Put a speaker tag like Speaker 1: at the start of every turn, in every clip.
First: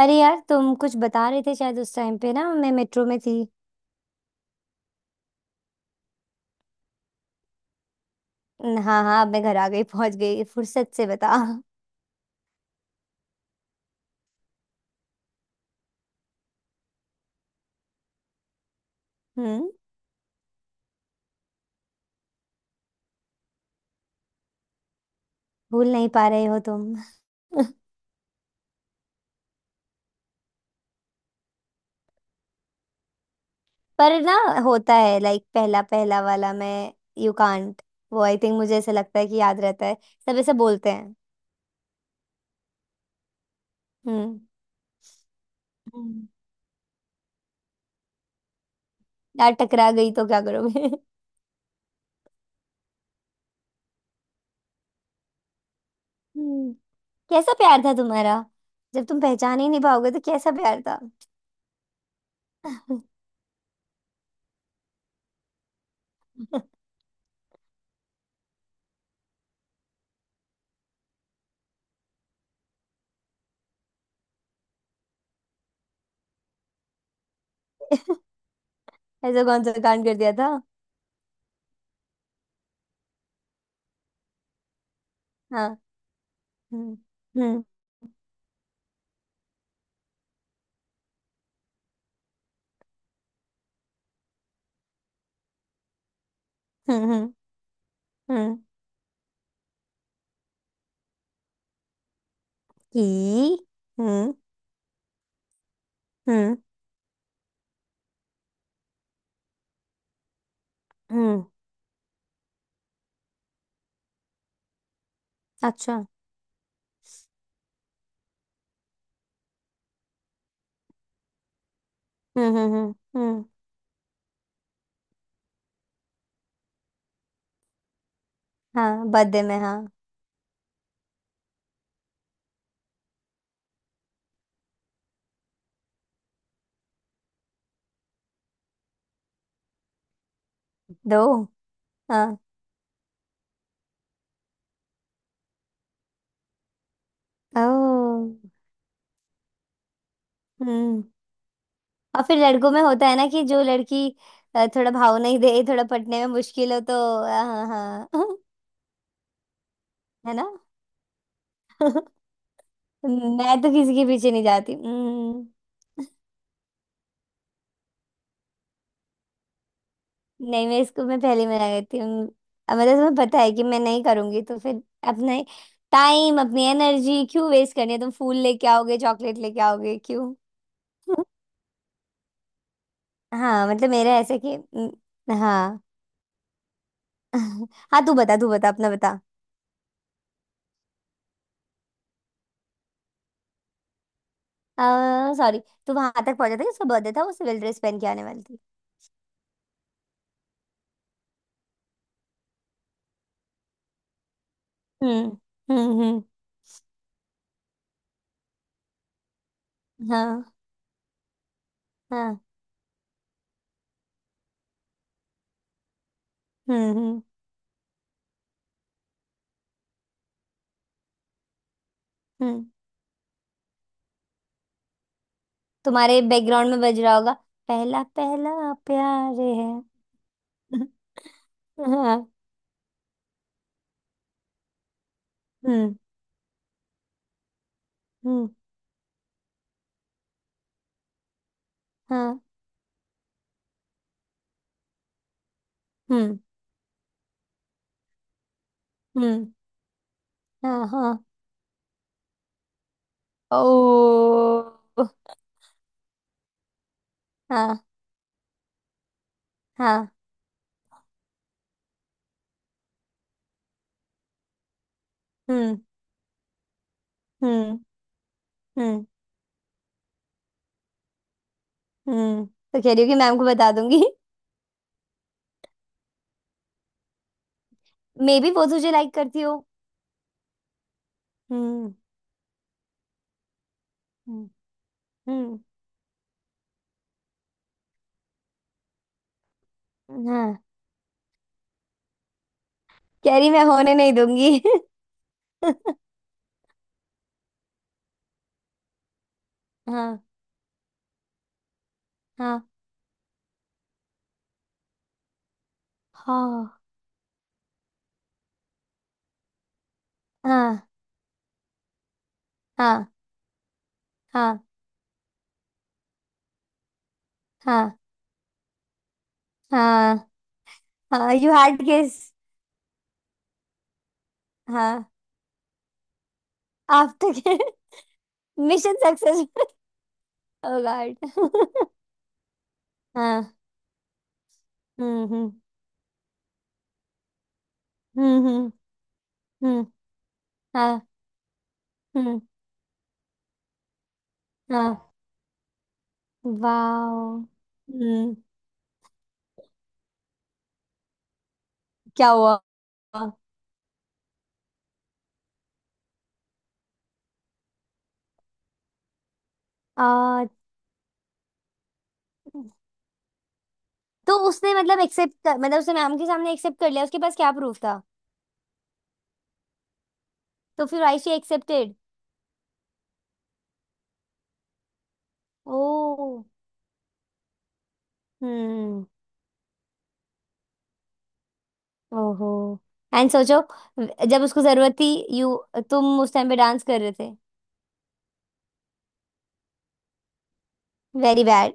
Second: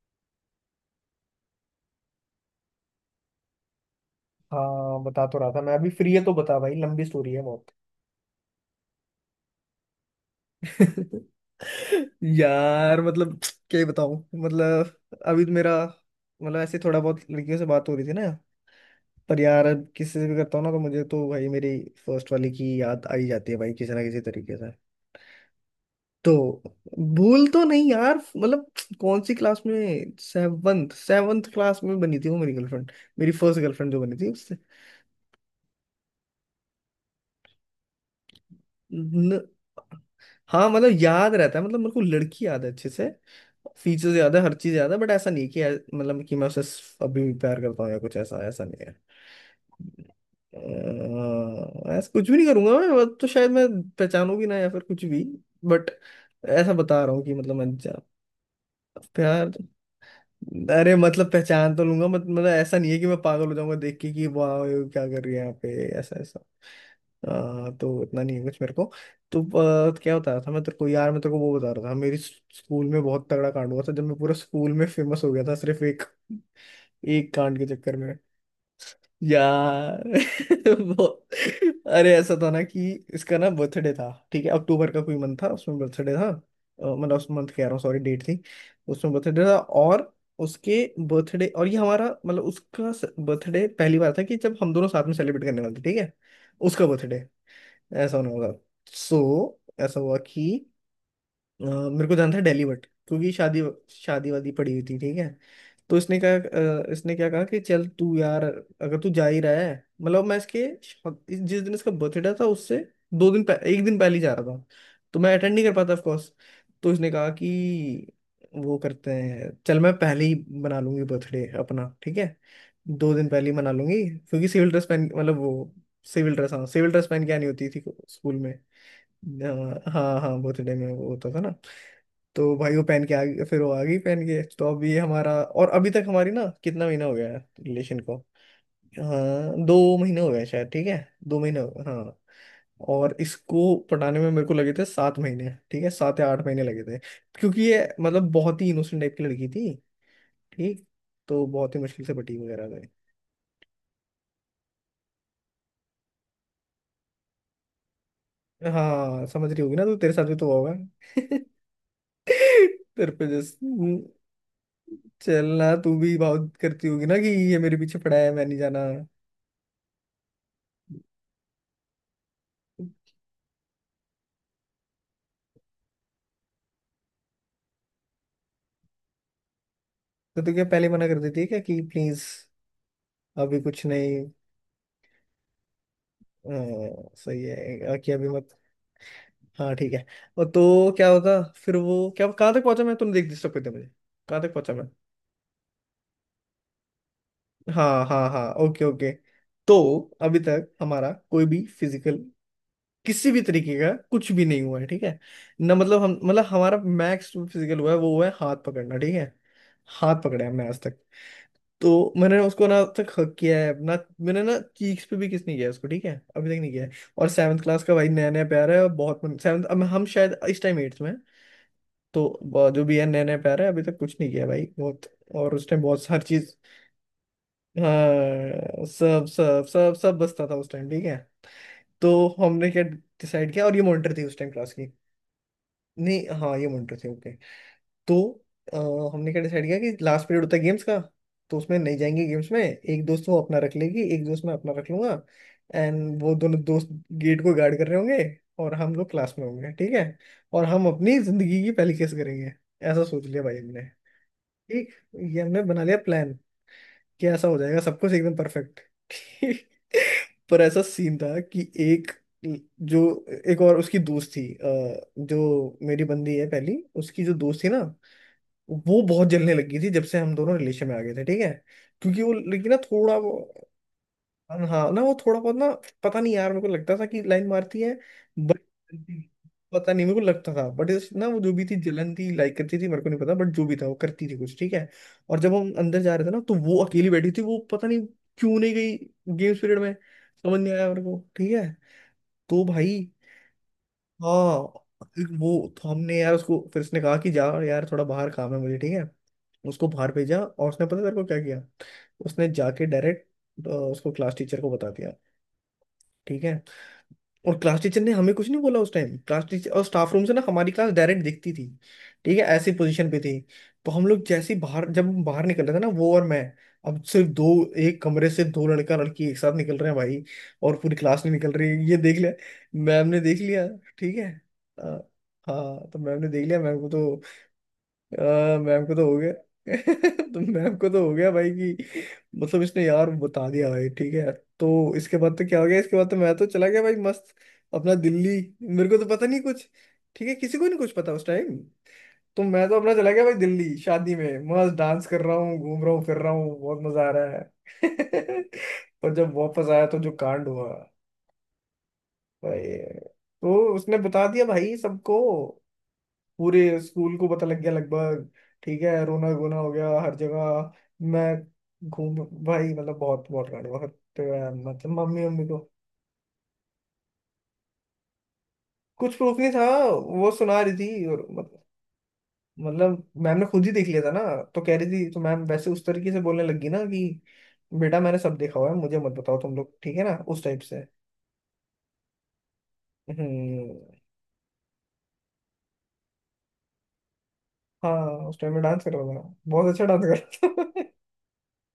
Speaker 1: अरे यार, तुम कुछ बता रहे थे शायद, उस टाइम पे ना मैं मेट्रो में थी।
Speaker 2: हाँ बता तो रहा था मैं। अभी फ्री है तो बता भाई। लंबी स्टोरी है बहुत।
Speaker 1: हाँ हाँ, अब मैं घर आ गई, पहुंच गई, फुर्सत से बता।
Speaker 2: यार मतलब क्या ही बताऊं। मतलब अभी तो मेरा मतलब ऐसे थोड़ा बहुत लड़कियों से बात हो रही थी ना। पर यार
Speaker 1: हम्म।
Speaker 2: अब किसी से भी करता हूँ ना तो मुझे तो भाई मेरी फर्स्ट वाली की याद आ ही जाती है भाई किसी ना किसी तरीके से।
Speaker 1: भूल नहीं पा
Speaker 2: तो
Speaker 1: रहे हो तुम।
Speaker 2: भूल तो नहीं यार मतलब। कौन सी क्लास में सेवन्थ सेवन्थ क्लास में बनी थी वो मेरी गर्लफ्रेंड। मेरी फर्स्ट गर्लफ्रेंड जो बनी
Speaker 1: पर
Speaker 2: थी।
Speaker 1: ना, होता है लाइक पहला पहला वाला, मैं यू कांट, वो आई थिंक, मुझे ऐसा लगता है कि
Speaker 2: न-
Speaker 1: याद रहता है। सब ऐसे
Speaker 2: हाँ
Speaker 1: बोलते
Speaker 2: मतलब
Speaker 1: हैं।
Speaker 2: याद रहता है। मतलब मेरे को लड़की याद है अच्छे से। फीचर्स याद
Speaker 1: हम्म।
Speaker 2: है, हर चीज याद है। बट ऐसा नहीं कि मतलब
Speaker 1: हम्म।
Speaker 2: कि मैं उसे अभी भी प्यार करता हूँ या कुछ ऐसा ऐसा नहीं है।
Speaker 1: यार टकरा गई तो क्या करोगे?
Speaker 2: ऐसा कुछ भी नहीं करूंगा मैं। अब तो शायद मैं पहचानू भी ना या फिर कुछ भी। बट
Speaker 1: हम्म।
Speaker 2: ऐसा बता रहा हूँ कि
Speaker 1: कैसा
Speaker 2: मतलब मैं
Speaker 1: प्यार था तुम्हारा? जब तुम
Speaker 2: प्यार।
Speaker 1: पहचान ही नहीं पाओगे तो कैसा प्यार
Speaker 2: अरे
Speaker 1: था?
Speaker 2: मतलब पहचान तो लूंगा। मत, मतलब ऐसा नहीं है कि मैं पागल हो जाऊंगा देख के कि वाह ये क्या कर रही है यहाँ पे ऐसा ऐसा। तो इतना नहीं है कुछ मेरे को। तो क्या बता रहा था मैं तेरे को यार। मैं तेरे को वो बता रहा था मेरी स्कूल में बहुत तगड़ा कांड हुआ था जब मैं पूरा स्कूल में फेमस हो गया था सिर्फ एक एक कांड के चक्कर में।
Speaker 1: ऐसा कौन सा
Speaker 2: यार
Speaker 1: कांड कर दिया था?
Speaker 2: वो अरे ऐसा था ना कि इसका ना बर्थडे था ठीक है। अक्टूबर का कोई मंथ था,
Speaker 1: हाँ।
Speaker 2: उसमें बर्थडे था।
Speaker 1: हम्म।
Speaker 2: मतलब उस मंथ
Speaker 1: हम्म।
Speaker 2: कह रहा हूँ, सॉरी डेट थी। उसमें बर्थडे था और उसके बर्थडे और ये हमारा मतलब उसका बर्थडे पहली बार था कि जब हम दोनों साथ में सेलिब्रेट करने वाले थे ठीक है। उसका
Speaker 1: हम्म।
Speaker 2: बर्थडे
Speaker 1: हम्म।
Speaker 2: ऐसा होने वाला।
Speaker 1: हम्म।
Speaker 2: सो ऐसा हुआ कि मेरे को जाना था दिल्ली। बट
Speaker 1: कि
Speaker 2: क्योंकि शादी शादी
Speaker 1: हम्म।
Speaker 2: वादी पड़ी हुई थी ठीक है। तो इसने कहा।
Speaker 1: हम्म।
Speaker 2: इसने क्या कहा कि चल तू यार, अगर तू जा ही रहा है। मतलब मैं इसके
Speaker 1: हम्म।
Speaker 2: जिस दिन इसका बर्थडे था उससे एक दिन पहले ही जा रहा था। तो मैं अटेंड नहीं कर पाता
Speaker 1: अच्छा।
Speaker 2: Of course. तो इसने कहा कि वो करते हैं चल मैं पहले ही मना लूंगी बर्थडे अपना ठीक है।
Speaker 1: हम्म। हम्म। हम्म।
Speaker 2: 2 दिन पहले ही मना लूंगी क्योंकि सिविल ड्रेस पहन मतलब वो सिविल ड्रेस, हाँ सिविल ड्रेस पहन के आनी होती थी स्कूल में।
Speaker 1: हाँ बर्थडे में, हाँ।
Speaker 2: हाँ हाँ बर्थडे में वो होता था ना। तो भाई वो पहन के आ गई। फिर वो आ गई पहन के, तो अभी हमारा और अभी तक हमारी ना कितना महीना हो गया है रिलेशन को। हाँ 2 महीने हो गए शायद ठीक है।
Speaker 1: दो।
Speaker 2: 2 महीने हो गए, हाँ।
Speaker 1: हाँ।
Speaker 2: और इसको पटाने में मेरे को लगे थे 7 महीने ठीक है 7 या 8 महीने लगे थे। क्योंकि ये मतलब
Speaker 1: ओ।
Speaker 2: बहुत ही इनोसेंट टाइप की लड़की थी। ठीक।
Speaker 1: हम्म।
Speaker 2: तो बहुत ही मुश्किल से
Speaker 1: और
Speaker 2: पटी
Speaker 1: फिर
Speaker 2: वगैरह
Speaker 1: लड़कों में
Speaker 2: गए।
Speaker 1: होता है ना, कि जो लड़की थोड़ा भाव नहीं दे, थोड़ा पटने में मुश्किल हो तो, हाँ हाँ।
Speaker 2: हाँ समझ रही होगी ना तू, तेरे साथ
Speaker 1: है
Speaker 2: भी
Speaker 1: ना?
Speaker 2: तो हुआ होगा। तेरे पे
Speaker 1: मैं
Speaker 2: जस्ट
Speaker 1: तो किसी के पीछे नहीं जाती। हम्म।
Speaker 2: चलना तू भी बहुत करती होगी ना कि ये मेरे पीछे पड़ा है मैं नहीं जाना।
Speaker 1: नहीं, मैं इसको, मैं पहले में आ गई थी। अब मतलब तुम्हें पता है कि मैं नहीं करूंगी, तो फिर अपना टाइम, अपनी एनर्जी क्यों वेस्ट करनी है? तुम फूल लेके आओगे, चॉकलेट लेके आओगे, क्यों?
Speaker 2: तो तू क्या पहले मना कर देती है क्या कि प्लीज। अभी
Speaker 1: हाँ
Speaker 2: कुछ
Speaker 1: मतलब मेरा
Speaker 2: नहीं।
Speaker 1: ऐसे कि हाँ।
Speaker 2: सही है।
Speaker 1: हाँ,
Speaker 2: कि
Speaker 1: तू
Speaker 2: अभी
Speaker 1: बता, तू
Speaker 2: मत।
Speaker 1: बता, अपना बता।
Speaker 2: हाँ ठीक है। और तो क्या होता, फिर वो क्या कहाँ तक पहुंचा मैं, तुमने देख डिस्टर्ब कर दिया मुझे। कहाँ तक पहुंचा
Speaker 1: आ,
Speaker 2: मैं।
Speaker 1: सॉरी। तू वहां तक पहुंचा था कि उसका बर्थडे था, वो सिविल ड्रेस पहन
Speaker 2: हाँ
Speaker 1: के आने
Speaker 2: हाँ
Speaker 1: वाली
Speaker 2: हाँ,
Speaker 1: थी।
Speaker 2: Okay okay. तो अभी तक हमारा कोई भी फिजिकल किसी भी तरीके का कुछ भी नहीं हुआ है ठीक है।
Speaker 1: हम्म।
Speaker 2: ना
Speaker 1: हम्म।
Speaker 2: मतलब हम
Speaker 1: हम्म।
Speaker 2: मतलब हमारा मैक्स फिजिकल हुआ है वो हुआ है हाथ पकड़ना ठीक है। हाथ
Speaker 1: हाँ
Speaker 2: पकड़े हमने आज तक। तो
Speaker 1: हाँ।
Speaker 2: मैंने उसको ना अब तक हक किया है ना। मैंने ना चीक्स पे भी किस नहीं किया है उसको ठीक है अभी तक नहीं किया
Speaker 1: हम्म।
Speaker 2: है।
Speaker 1: हम्म।
Speaker 2: और सेवन्थ क्लास का भाई नया नया प्यार है और बहुत मन, सेवन्थ अब हम शायद इस टाइम एट्थ में हैं, तो
Speaker 1: हम्म।
Speaker 2: जो भी है नया नया प्यार है अभी तक कुछ नहीं किया भाई बहुत। और उस टाइम बहुत
Speaker 1: तुम्हारे
Speaker 2: हर चीज।
Speaker 1: बैकग्राउंड में बज रहा होगा, पहला पहला
Speaker 2: हाँ सब
Speaker 1: प्यार है।
Speaker 2: सब सब सब बसता था उस टाइम ठीक है। तो
Speaker 1: हाँ।
Speaker 2: हमने क्या डिसाइड किया, और ये मॉनिटर थी उस टाइम क्लास की।
Speaker 1: हम्म।
Speaker 2: नहीं, हाँ ये मॉनिटर थी ओके। तो
Speaker 1: हम्म।
Speaker 2: अ, हमने क्या डिसाइड किया कि लास्ट पीरियड होता है गेम्स का। तो उसमें नहीं जाएंगे
Speaker 1: हाँ।
Speaker 2: गेम्स में। एक दोस्त वो अपना रख लेगी, एक दोस्त मैं अपना रख लूंगा। एंड वो
Speaker 1: हम्म।
Speaker 2: दोनों दोस्त गेट को गार्ड कर रहे होंगे और हम लोग क्लास
Speaker 1: हम्म।
Speaker 2: में होंगे ठीक है। और
Speaker 1: हाँ
Speaker 2: हम अपनी
Speaker 1: हाँ।
Speaker 2: जिंदगी की पहली केस करेंगे। ऐसा सोच लिया भाई
Speaker 1: ओ।
Speaker 2: हमने। ठीक। ये हमने बना लिया प्लान कि ऐसा हो जाएगा
Speaker 1: हाँ
Speaker 2: सब कुछ एकदम परफेक्ट। ठीक।
Speaker 1: हाँ।
Speaker 2: पर ऐसा सीन था कि एक जो एक और उसकी दोस्त थी
Speaker 1: हम्म।
Speaker 2: जो मेरी बंदी है पहली उसकी जो दोस्त थी
Speaker 1: हम्म।
Speaker 2: ना। वो
Speaker 1: हम्म।
Speaker 2: बहुत जलने लगी थी जब से हम दोनों रिलेशन में आ गए थे ठीक है। क्योंकि वो लेकिन ना
Speaker 1: तो, कह रही हूँ कि
Speaker 2: थोड़ा वो।
Speaker 1: मैम को बता दूंगी।
Speaker 2: हाँ ना वो थोड़ा बहुत ना। पता नहीं यार, मेरे को लगता था कि लाइन मारती है।
Speaker 1: मे बी
Speaker 2: बट
Speaker 1: वो तुझे लाइक करती हो।
Speaker 2: पता नहीं मेरे को लगता था बट। ना वो जो भी थी
Speaker 1: हम्म।
Speaker 2: जलन थी, लाइक करती थी मेरे को नहीं पता, बट जो भी था वो करती थी
Speaker 1: हम्म।
Speaker 2: कुछ ठीक है। और जब
Speaker 1: हम्म,
Speaker 2: हम अंदर जा रहे थे ना तो वो अकेली बैठी थी। वो पता नहीं क्यों नहीं गई गेम्स पीरियड में।
Speaker 1: हाँ।
Speaker 2: समझ नहीं आया मेरे को ठीक है। तो भाई।
Speaker 1: कह रही मैं होने नहीं दूंगी।
Speaker 2: हाँ एक वो। तो हमने यार उसको, फिर उसने कहा कि जा यार थोड़ा बाहर काम है मुझे ठीक है। उसको बाहर
Speaker 1: हाँ
Speaker 2: भेजा, और उसने पता तेरे को क्या किया। उसने
Speaker 1: हाँ
Speaker 2: जाके डायरेक्ट उसको क्लास टीचर को बता दिया ठीक है।
Speaker 1: हाँ
Speaker 2: और क्लास टीचर ने हमें कुछ नहीं बोला उस टाइम। क्लास टीचर और स्टाफ रूम से ना हमारी
Speaker 1: हाँ
Speaker 2: क्लास डायरेक्ट दिखती थी ठीक है, ऐसी
Speaker 1: हाँ
Speaker 2: पोजीशन पे थी। तो हम लोग जैसे ही
Speaker 1: हाँ।
Speaker 2: बाहर, जब हम बाहर निकल रहे थे ना, वो और मैं। अब सिर्फ दो,
Speaker 1: हाँ
Speaker 2: एक कमरे से दो लड़का लड़की एक साथ निकल रहे हैं
Speaker 1: हाँ
Speaker 2: भाई, और पूरी क्लास नहीं
Speaker 1: हाँ, यू
Speaker 2: निकल रही
Speaker 1: हार्ड
Speaker 2: है, ये
Speaker 1: किस।
Speaker 2: देख लिया। मैम ने देख लिया ठीक है। अ,
Speaker 1: हाँ,
Speaker 2: हाँ तो मैम ने देख लिया, मैम को तो
Speaker 1: आफ्टर।
Speaker 2: मैम को
Speaker 1: मिशन
Speaker 2: तो हो गया।
Speaker 1: सक्सेस।
Speaker 2: तो
Speaker 1: ओ
Speaker 2: मैम को तो हो
Speaker 1: गॉड।
Speaker 2: गया भाई कि मतलब इसने यार बता
Speaker 1: हाँ।
Speaker 2: दिया भाई ठीक है। तो इसके
Speaker 1: हम्म।
Speaker 2: बाद तो
Speaker 1: हम्म।
Speaker 2: क्या हो गया, इसके बाद तो मैं तो चला गया भाई मस्त अपना दिल्ली।
Speaker 1: हम्म। हम्म।
Speaker 2: मेरे को तो पता नहीं कुछ
Speaker 1: हम्म,
Speaker 2: ठीक है, किसी को नहीं कुछ
Speaker 1: हाँ।
Speaker 2: पता उस टाइम।
Speaker 1: हम्म,
Speaker 2: तो मैं तो अपना चला गया भाई दिल्ली शादी में, मस्त
Speaker 1: हाँ।
Speaker 2: डांस कर रहा हूँ घूम रहा हूँ फिर रहा हूँ, बहुत मजा आ
Speaker 1: वाओ।
Speaker 2: रहा है।
Speaker 1: हम्म।
Speaker 2: और जब वापस आया तो जो कांड हुआ
Speaker 1: क्या हुआ?
Speaker 2: भाई। तो उसने बता दिया भाई सबको। पूरे स्कूल को पता लग गया लगभग ठीक है, रोना गोना हो गया हर
Speaker 1: आ।
Speaker 2: जगह। मैं घूम भाई मतलब बहुत बहुत लड़ बहुत
Speaker 1: तो उसने
Speaker 2: मतलब
Speaker 1: मतलब
Speaker 2: मम्मी
Speaker 1: एक्सेप्ट
Speaker 2: मम्मी
Speaker 1: कर,
Speaker 2: को,
Speaker 1: मतलब उसने मैम के सामने एक्सेप्ट कर लिया, उसके पास क्या प्रूफ था?
Speaker 2: कुछ प्रूफ नहीं था। वो सुना रही
Speaker 1: तो फिर
Speaker 2: थी
Speaker 1: आई
Speaker 2: और
Speaker 1: शी एक्सेप्टेड?
Speaker 2: मतलब मैम ने खुद ही देख लिया था ना। तो कह रही थी, तो मैम वैसे उस तरीके से बोलने
Speaker 1: ओ।
Speaker 2: लगी ना कि बेटा मैंने सब देखा हुआ है मुझे
Speaker 1: हम्म।
Speaker 2: मत बताओ तुम लोग ठीक है ना, उस टाइप से।
Speaker 1: ओहो। एंड सोचो,
Speaker 2: हम्म,
Speaker 1: जब उसको जरूरत थी, यू, तुम उस टाइम पे डांस कर रहे थे।
Speaker 2: हाँ उस टाइम में डांस कर रहा था, बहुत अच्छा डांस कर रहा था।
Speaker 1: Very bad.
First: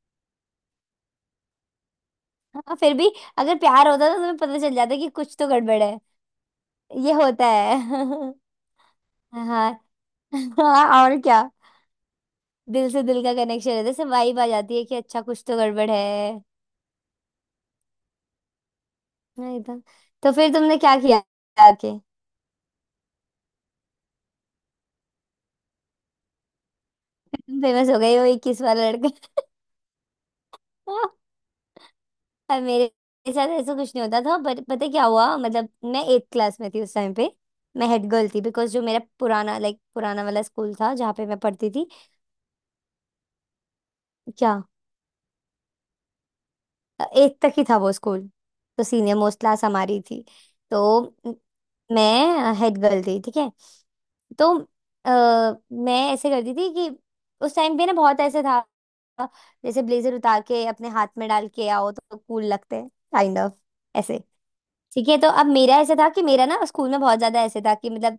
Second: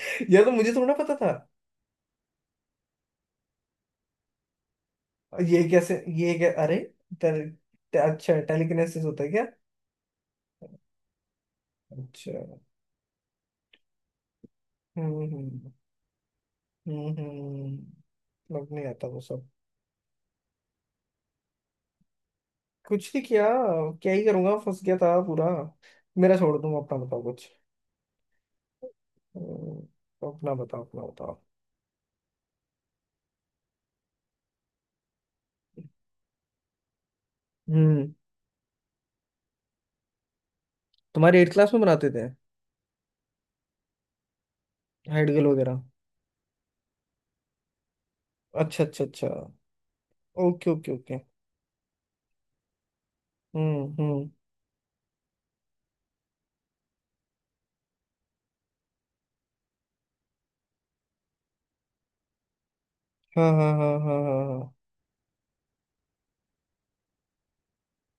Speaker 2: यह तो मुझे थोड़ा पता था।
Speaker 1: हाँ, फिर भी। अगर प्यार होता तो तुम्हें पता चल जाता कि कुछ तो
Speaker 2: ये
Speaker 1: गड़बड़
Speaker 2: कैसे,
Speaker 1: है।
Speaker 2: ये क्या अरे,
Speaker 1: ये होता
Speaker 2: टेल,
Speaker 1: है।
Speaker 2: अच्छा टेलीकिनेसिस होता है क्या।
Speaker 1: हाँ। हाँ, और क्या।
Speaker 2: अच्छा।
Speaker 1: दिल से दिल का कनेक्शन रहता है, से वाइब आ जाती है कि अच्छा, कुछ तो
Speaker 2: हम्म।
Speaker 1: गड़बड़ है।
Speaker 2: हम्म हम्म, लग नहीं आता वो सब।
Speaker 1: नहीं तो, तो फिर तुमने क्या किया आके?
Speaker 2: कुछ नहीं किया। क्या ही करूंगा फंस गया था पूरा। मेरा छोड़, दूंगा अपना, बताओ कुछ।
Speaker 1: फेमस हो गई, वो 21 वाला लड़का।
Speaker 2: अपना बताओ अपना बताओ।
Speaker 1: और मेरे साथ ऐसा कुछ नहीं होता था, बट पता है क्या हुआ, मतलब मैं एट्थ क्लास में थी उस टाइम पे। मैं हेड
Speaker 2: हम्म
Speaker 1: गर्ल थी बिकॉज जो मेरा पुराना, लाइक पुराना वाला स्कूल था जहाँ पे मैं
Speaker 2: तुम्हारे एट
Speaker 1: पढ़ती
Speaker 2: क्लास में
Speaker 1: थी।
Speaker 2: बनाते थे
Speaker 1: क्या?
Speaker 2: हाइड गेल वगैरह।
Speaker 1: एट्थ तक ही था वो स्कूल, तो
Speaker 2: अच्छा अच्छा
Speaker 1: सीनियर
Speaker 2: अच्छा।
Speaker 1: मोस्ट क्लास हमारी थी।
Speaker 2: ओके
Speaker 1: तो
Speaker 2: ओके ओके।
Speaker 1: मैं हेड गर्ल थी, ठीक है।
Speaker 2: हम्म।
Speaker 1: तो अ, मैं ऐसे करती थी कि उस टाइम पे ना बहुत ऐसे था, जैसे ब्लेजर उतार के अपने हाथ में डाल के आओ तो कूल लगते हैं, काइंड
Speaker 2: हाँ
Speaker 1: ऑफ
Speaker 2: हाँ हाँ हाँ
Speaker 1: ऐसे।
Speaker 2: हाँ हाँ।
Speaker 1: ठीक है। तो अब मेरा ऐसा था कि मेरा ना स्कूल में बहुत ज्यादा ऐसे था कि मतलब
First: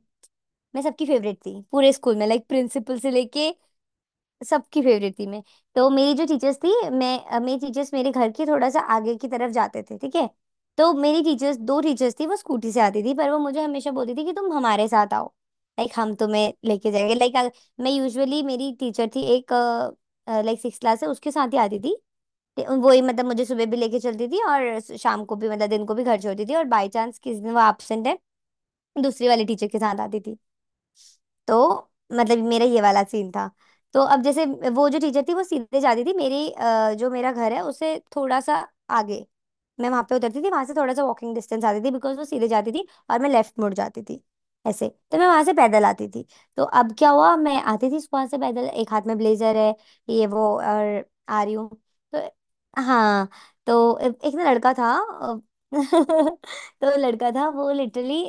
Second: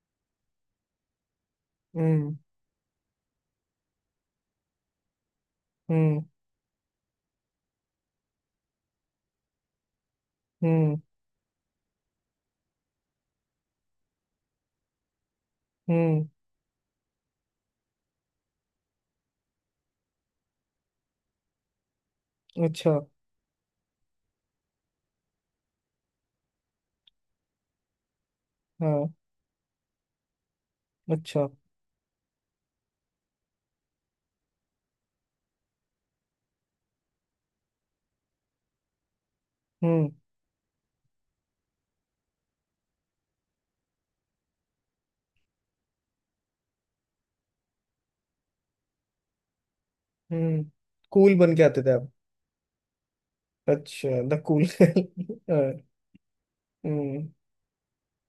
Speaker 1: मैं सबकी फेवरेट थी पूरे स्कूल में,
Speaker 2: हम्म
Speaker 1: लाइक प्रिंसिपल से लेके सबकी फेवरेट थी मैं। तो मेरी
Speaker 2: हम्म
Speaker 1: जो टीचर्स थी, मेरी टीचर्स मेरे घर के थोड़ा सा आगे की तरफ जाते थे, ठीक है। तो
Speaker 2: हम्म
Speaker 1: मेरी टीचर्स, दो टीचर्स थी, वो स्कूटी से आती थी, पर वो मुझे हमेशा बोलती थी कि तुम हमारे साथ आओ, लाइक हम
Speaker 2: हम्म।
Speaker 1: तुम्हें लेके जाएंगे। लाइक मैं यूजुअली, मेरी टीचर थी एक, लाइक सिक्स क्लास है, उसके साथ ही आती थी।
Speaker 2: अच्छा।
Speaker 1: वही मतलब मुझे सुबह भी लेके चलती थी और शाम को भी, मतलब दिन को भी घर छोड़ती थी, और बाय चांस किसी दिन वो एब्सेंट है,
Speaker 2: हाँ।
Speaker 1: दूसरी वाली टीचर के साथ आती थी।
Speaker 2: अच्छा।
Speaker 1: तो मतलब मेरा ये वाला सीन था। तो अब जैसे, वो जो टीचर थी, वो सीधे जाती थी मेरी, जो मेरा घर है उससे थोड़ा सा आगे, मैं वहां
Speaker 2: हम्म
Speaker 1: पे उतरती थी, वहां से थोड़ा सा वॉकिंग डिस्टेंस आती थी बिकॉज वो सीधे जाती थी और मैं लेफ्ट मुड़ जाती थी ऐसे, तो मैं वहां से पैदल आती थी। तो अब क्या हुआ, मैं आती थी वहां से पैदल, एक हाथ में ब्लेजर है, ये वो,
Speaker 2: हम्म।
Speaker 1: और
Speaker 2: कूल
Speaker 1: आ रही
Speaker 2: बन के
Speaker 1: हूँ।
Speaker 2: आते थे आप।
Speaker 1: तो हाँ, तो
Speaker 2: अच्छा,
Speaker 1: एक
Speaker 2: द
Speaker 1: ना
Speaker 2: कूल।
Speaker 1: लड़का था,
Speaker 2: हम्म
Speaker 1: तो
Speaker 2: हम्म,
Speaker 1: लड़का था, वो लिटरली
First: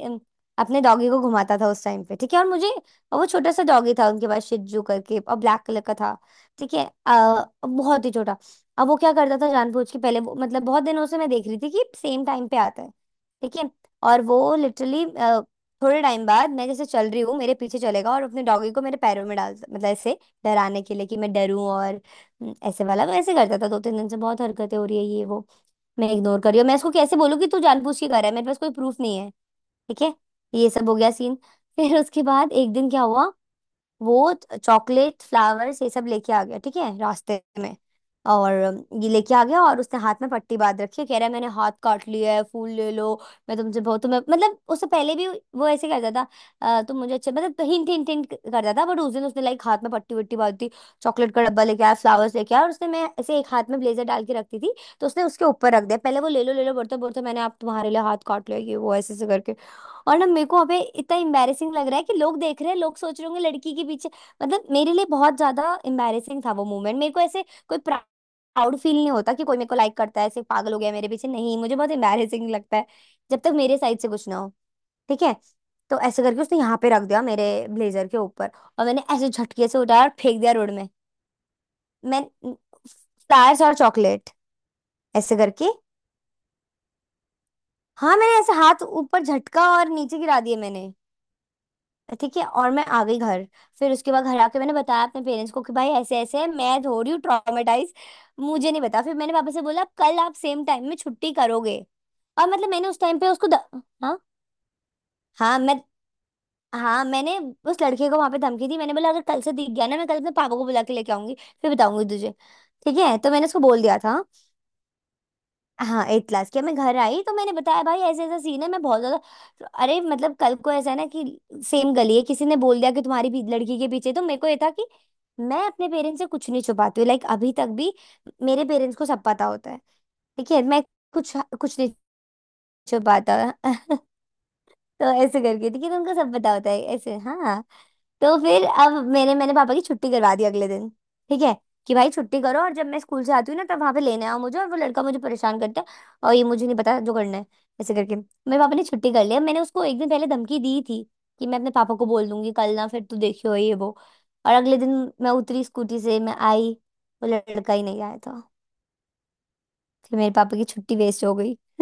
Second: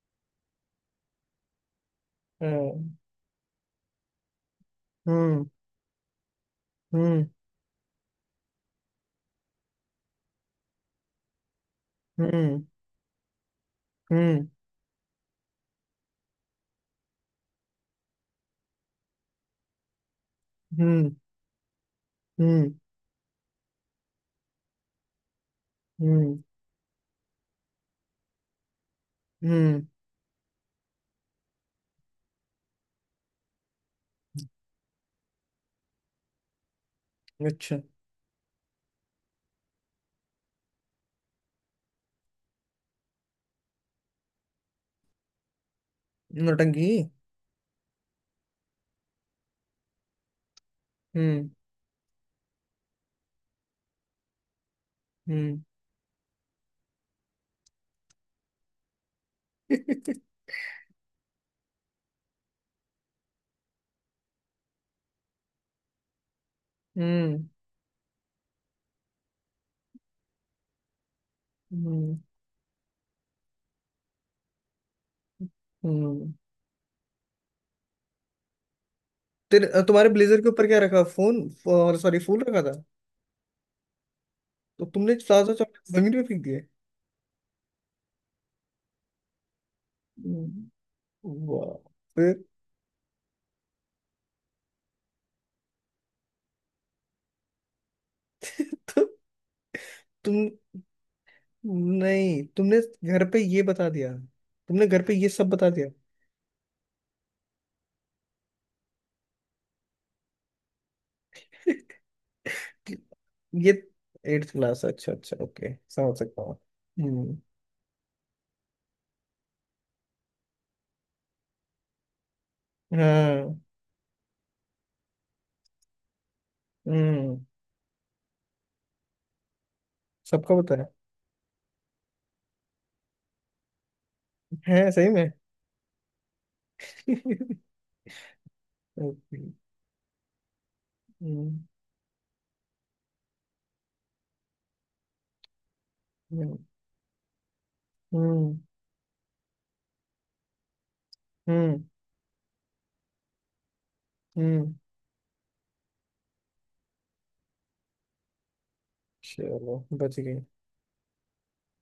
Speaker 1: अपने डॉगी को घुमाता था उस टाइम पे, ठीक है। और मुझे,
Speaker 2: हाँ,
Speaker 1: और वो छोटा सा डॉगी था उनके पास, शिजू करके, और
Speaker 2: हम्म
Speaker 1: ब्लैक कलर का था, ठीक है। बहुत ही छोटा। अब वो क्या करता था जानबूझ के, पहले वो, मतलब बहुत दिनों से मैं देख रही थी कि सेम टाइम पे
Speaker 2: हम्म
Speaker 1: आता है, ठीक है। और
Speaker 2: हम्म
Speaker 1: वो लिटरली थोड़े टाइम बाद, मैं जैसे चल रही हूँ मेरे पीछे चलेगा और अपने डॉगी को मेरे पैरों में डाल, मतलब ऐसे डराने
Speaker 2: हम्म,
Speaker 1: के लिए कि मैं डरूं, और
Speaker 2: हम्म
Speaker 1: ऐसे वाला मैं ऐसे करता था, दो तीन दिन से बहुत हरकतें हो रही है ये वो। मैं
Speaker 2: हम्म
Speaker 1: इग्नोर कर रही हूँ, मैं इसको कैसे बोलूँ कि तू जानबूझ के कर रहा है, मेरे पास कोई प्रूफ नहीं है,
Speaker 2: हम्म,
Speaker 1: ठीक है। ये सब हो गया सीन। फिर उसके बाद एक दिन क्या हुआ, वो चॉकलेट, फ्लावर्स, ये सब लेके आ गया, ठीक है, रास्ते में।
Speaker 2: अच्छा।
Speaker 1: और ये लेके आ गया, और उसने हाथ में पट्टी बांध रखी है, कह रहा है मैंने हाथ काट लिया है, फूल ले लो, मैं तुमसे बहुत, तुम्हें मतलब, उससे पहले भी वो ऐसे करता था,
Speaker 2: नौटंकी।
Speaker 1: तुम मुझे अच्छे", मतलब हिंट हिंट हिंट करता था, बट उस दिन उसने लाइक हाथ में पट्टी वट्टी बांध दी, चॉकलेट का
Speaker 2: हम्म
Speaker 1: डब्बा लेके आया, फ्लावर्स लेके आया, और उसने, मैं ऐसे एक हाथ में ब्लेजर डाल के रखती थी, तो उसने उसके
Speaker 2: हम्म।
Speaker 1: ऊपर रख दिया, पहले वो, ले लो बोलता बोलता, मैंने आप तुम्हारे लिए हाथ काट लिया, ये वो ऐसे ऐसे करके। और ना मेरे को अबे इतना एम्बैरेसिंग लग रहा है कि लोग देख रहे हैं, लोग सोच रहे होंगे लड़की के पीछे, मतलब मेरे लिए बहुत ज्यादा एम्बैरेसिंग था वो मोमेंट। मेरे को ऐसे
Speaker 2: हम्म
Speaker 1: कोई प्राउड फील नहीं होता कि कोई मेरे को लाइक करता है, ऐसे पागल हो गया मेरे पीछे, नहीं, मुझे बहुत
Speaker 2: हम्म
Speaker 1: एम्बैरेसिंग लगता है जब तक मेरे साइड से कुछ ना हो, ठीक है। तो ऐसे
Speaker 2: हम्म।
Speaker 1: करके उसने यहाँ पे रख दिया, मेरे ब्लेजर के ऊपर, और मैंने ऐसे झटके से
Speaker 2: तेरे
Speaker 1: उठाया
Speaker 2: तुम्हारे
Speaker 1: और फेंक
Speaker 2: ब्लेजर के
Speaker 1: दिया
Speaker 2: ऊपर
Speaker 1: रोड
Speaker 2: क्या
Speaker 1: में,
Speaker 2: रखा, फोन। और सॉरी,
Speaker 1: मैं
Speaker 2: फूल रखा था।
Speaker 1: फ्लायर्स और चॉकलेट
Speaker 2: तो तुमने
Speaker 1: ऐसे
Speaker 2: ताजा
Speaker 1: करके।
Speaker 2: चॉकलेट जमीन पे फेंक दिए।
Speaker 1: हाँ, मैंने ऐसे हाथ ऊपर झटका और नीचे गिरा दिए
Speaker 2: हम्म,
Speaker 1: मैंने,
Speaker 2: वाह। फिर।
Speaker 1: ठीक है। और मैं आ गई घर। फिर उसके बाद घर आके मैंने बताया अपने पेरेंट्स को कि भाई ऐसे ऐसे है, मैं हो रही हूँ ट्रॉमेटाइज, मुझे नहीं पता।
Speaker 2: तो
Speaker 1: फिर मैंने पापा से बोला कल आप
Speaker 2: तुम,
Speaker 1: सेम टाइम में छुट्टी करोगे,
Speaker 2: नहीं
Speaker 1: और मतलब
Speaker 2: तुमने
Speaker 1: मैंने उस टाइम
Speaker 2: घर
Speaker 1: पे
Speaker 2: पे
Speaker 1: उसको द,
Speaker 2: ये बता दिया।
Speaker 1: हाँ
Speaker 2: तुमने घर पे ये सब
Speaker 1: हाँ।
Speaker 2: बता
Speaker 1: मैं,
Speaker 2: दिया।
Speaker 1: हाँ मैंने उस लड़के को वहां पे धमकी दी, मैंने बोला अगर कल से दिख गया ना, मैं कल अपने पापा को बुला के लेके आऊंगी, फिर बताऊंगी तुझे, ठीक है, तो मैंने उसको
Speaker 2: ये
Speaker 1: बोल दिया था।
Speaker 2: एट्थ क्लास अच्छा अच्छा ओके
Speaker 1: हाँ,
Speaker 2: समझ
Speaker 1: एट
Speaker 2: सकता
Speaker 1: क्लास
Speaker 2: हूँ।
Speaker 1: की। मैं घर आई तो
Speaker 2: हम्म
Speaker 1: मैंने बताया भाई ऐसे ऐसा सीन है, मैं बहुत ज्यादा, अरे मतलब कल को ऐसा है ना कि सेम गली है, किसी ने बोल दिया कि तुम्हारी भी
Speaker 2: हाँ।
Speaker 1: लड़की के पीछे, तो मेरे को ये था कि मैं अपने पेरेंट्स से कुछ नहीं छुपाती हूँ, लाइक
Speaker 2: हम्म
Speaker 1: अभी तक भी मेरे पेरेंट्स को सब पता होता है, ठीक
Speaker 2: सबका
Speaker 1: है।
Speaker 2: पता
Speaker 1: मैं
Speaker 2: है।
Speaker 1: कुछ कुछ नहीं छुपाता।
Speaker 2: है
Speaker 1: तो
Speaker 2: सही में।
Speaker 1: ऐसे करके, ठीक है, तुमको सब पता होता है ऐसे, हाँ। तो फिर अब मैंने
Speaker 2: ओके।
Speaker 1: मैंने पापा की छुट्टी करवा दी अगले दिन, ठीक है,
Speaker 2: हम्म
Speaker 1: कि भाई छुट्टी करो, और जब मैं स्कूल से आती हूँ ना तब वहां पे लेने आओ मुझे, और वो लड़का मुझे परेशान करता है और ये,
Speaker 2: हम्म
Speaker 1: मुझे नहीं पता जो करना है। ऐसे करके
Speaker 2: हम्म
Speaker 1: मेरे पापा ने छुट्टी कर लिया। मैंने उसको एक दिन पहले धमकी दी थी कि मैं अपने
Speaker 2: हम्म,
Speaker 1: पापा को बोल दूंगी कल ना, फिर तू देखियो ये वो। और
Speaker 2: हम्म,
Speaker 1: अगले दिन, मैं उतरी स्कूटी से, मैं आई, वो लड़का ही नहीं आया था।
Speaker 2: चलो
Speaker 1: फिर
Speaker 2: बच
Speaker 1: मेरे
Speaker 2: गई।
Speaker 1: पापा की छुट्टी वेस्ट हो गई।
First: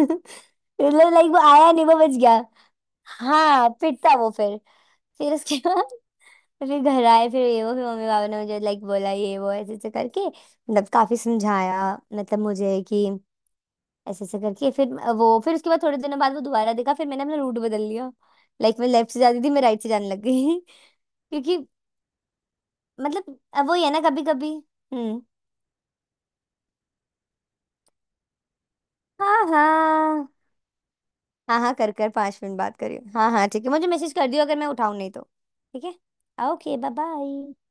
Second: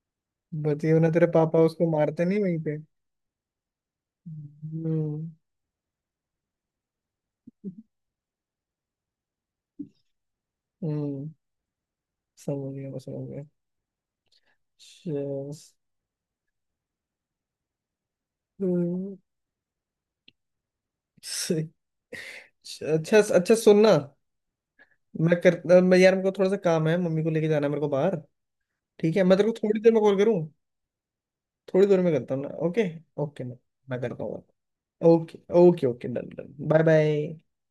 Speaker 2: बची वरना
Speaker 1: मतलब
Speaker 2: तेरे
Speaker 1: लाइक वो
Speaker 2: पापा
Speaker 1: आया नहीं,
Speaker 2: उसको
Speaker 1: वो बच
Speaker 2: मारते
Speaker 1: गया।
Speaker 2: नहीं वहीं पे।
Speaker 1: हाँ, पिटता वो फिर।
Speaker 2: हम्म
Speaker 1: फिर उसके बाद, फिर घर आए, फिर ये वो, फिर मम्मी पापा ने मुझे लाइक बोला ये वो ऐसे ऐसे करके, मतलब काफी
Speaker 2: हम्म।
Speaker 1: समझाया मतलब
Speaker 2: समझ
Speaker 1: मुझे
Speaker 2: गया मैं
Speaker 1: कि
Speaker 2: समझ गया।
Speaker 1: ऐसे ऐसे करके, फिर वो,
Speaker 2: चल,
Speaker 1: फिर उसके बाद थोड़े दिनों बाद वो दोबारा देखा, फिर मैंने अपना रूट बदल लिया, लाइक मैं लेफ्ट
Speaker 2: हम्म,
Speaker 1: से जाती थी, मैं राइट से जाने लग गई। क्योंकि,
Speaker 2: से- अच्छा
Speaker 1: मतलब
Speaker 2: अच्छा
Speaker 1: अब वो ही है
Speaker 2: सुनना।
Speaker 1: ना, कभी कभी। हम्म।
Speaker 2: मैं यार मेरे को थोड़ा सा काम है, मम्मी को लेके जाना है मेरे को बाहर। ठीक है मैं
Speaker 1: हाँ
Speaker 2: तेरे को थोड़ी देर में कॉल
Speaker 1: हाँ।
Speaker 2: करूँ।
Speaker 1: हाँ हाँ,
Speaker 2: थोड़ी
Speaker 1: कर
Speaker 2: देर
Speaker 1: कर
Speaker 2: में करता
Speaker 1: पाँच
Speaker 2: हूँ ना,
Speaker 1: मिनट बात
Speaker 2: ओके।
Speaker 1: करियो, हाँ
Speaker 2: ओके
Speaker 1: हाँ
Speaker 2: मैं
Speaker 1: ठीक है, मुझे
Speaker 2: मैं
Speaker 1: मैसेज
Speaker 2: करता
Speaker 1: कर दियो
Speaker 2: हूँ।
Speaker 1: अगर मैं उठाऊँ नहीं तो।
Speaker 2: ओके
Speaker 1: ठीक
Speaker 2: ओके ओके, डन
Speaker 1: है,
Speaker 2: done,
Speaker 1: okay,
Speaker 2: bye
Speaker 1: bye
Speaker 2: bye.
Speaker 1: Bye.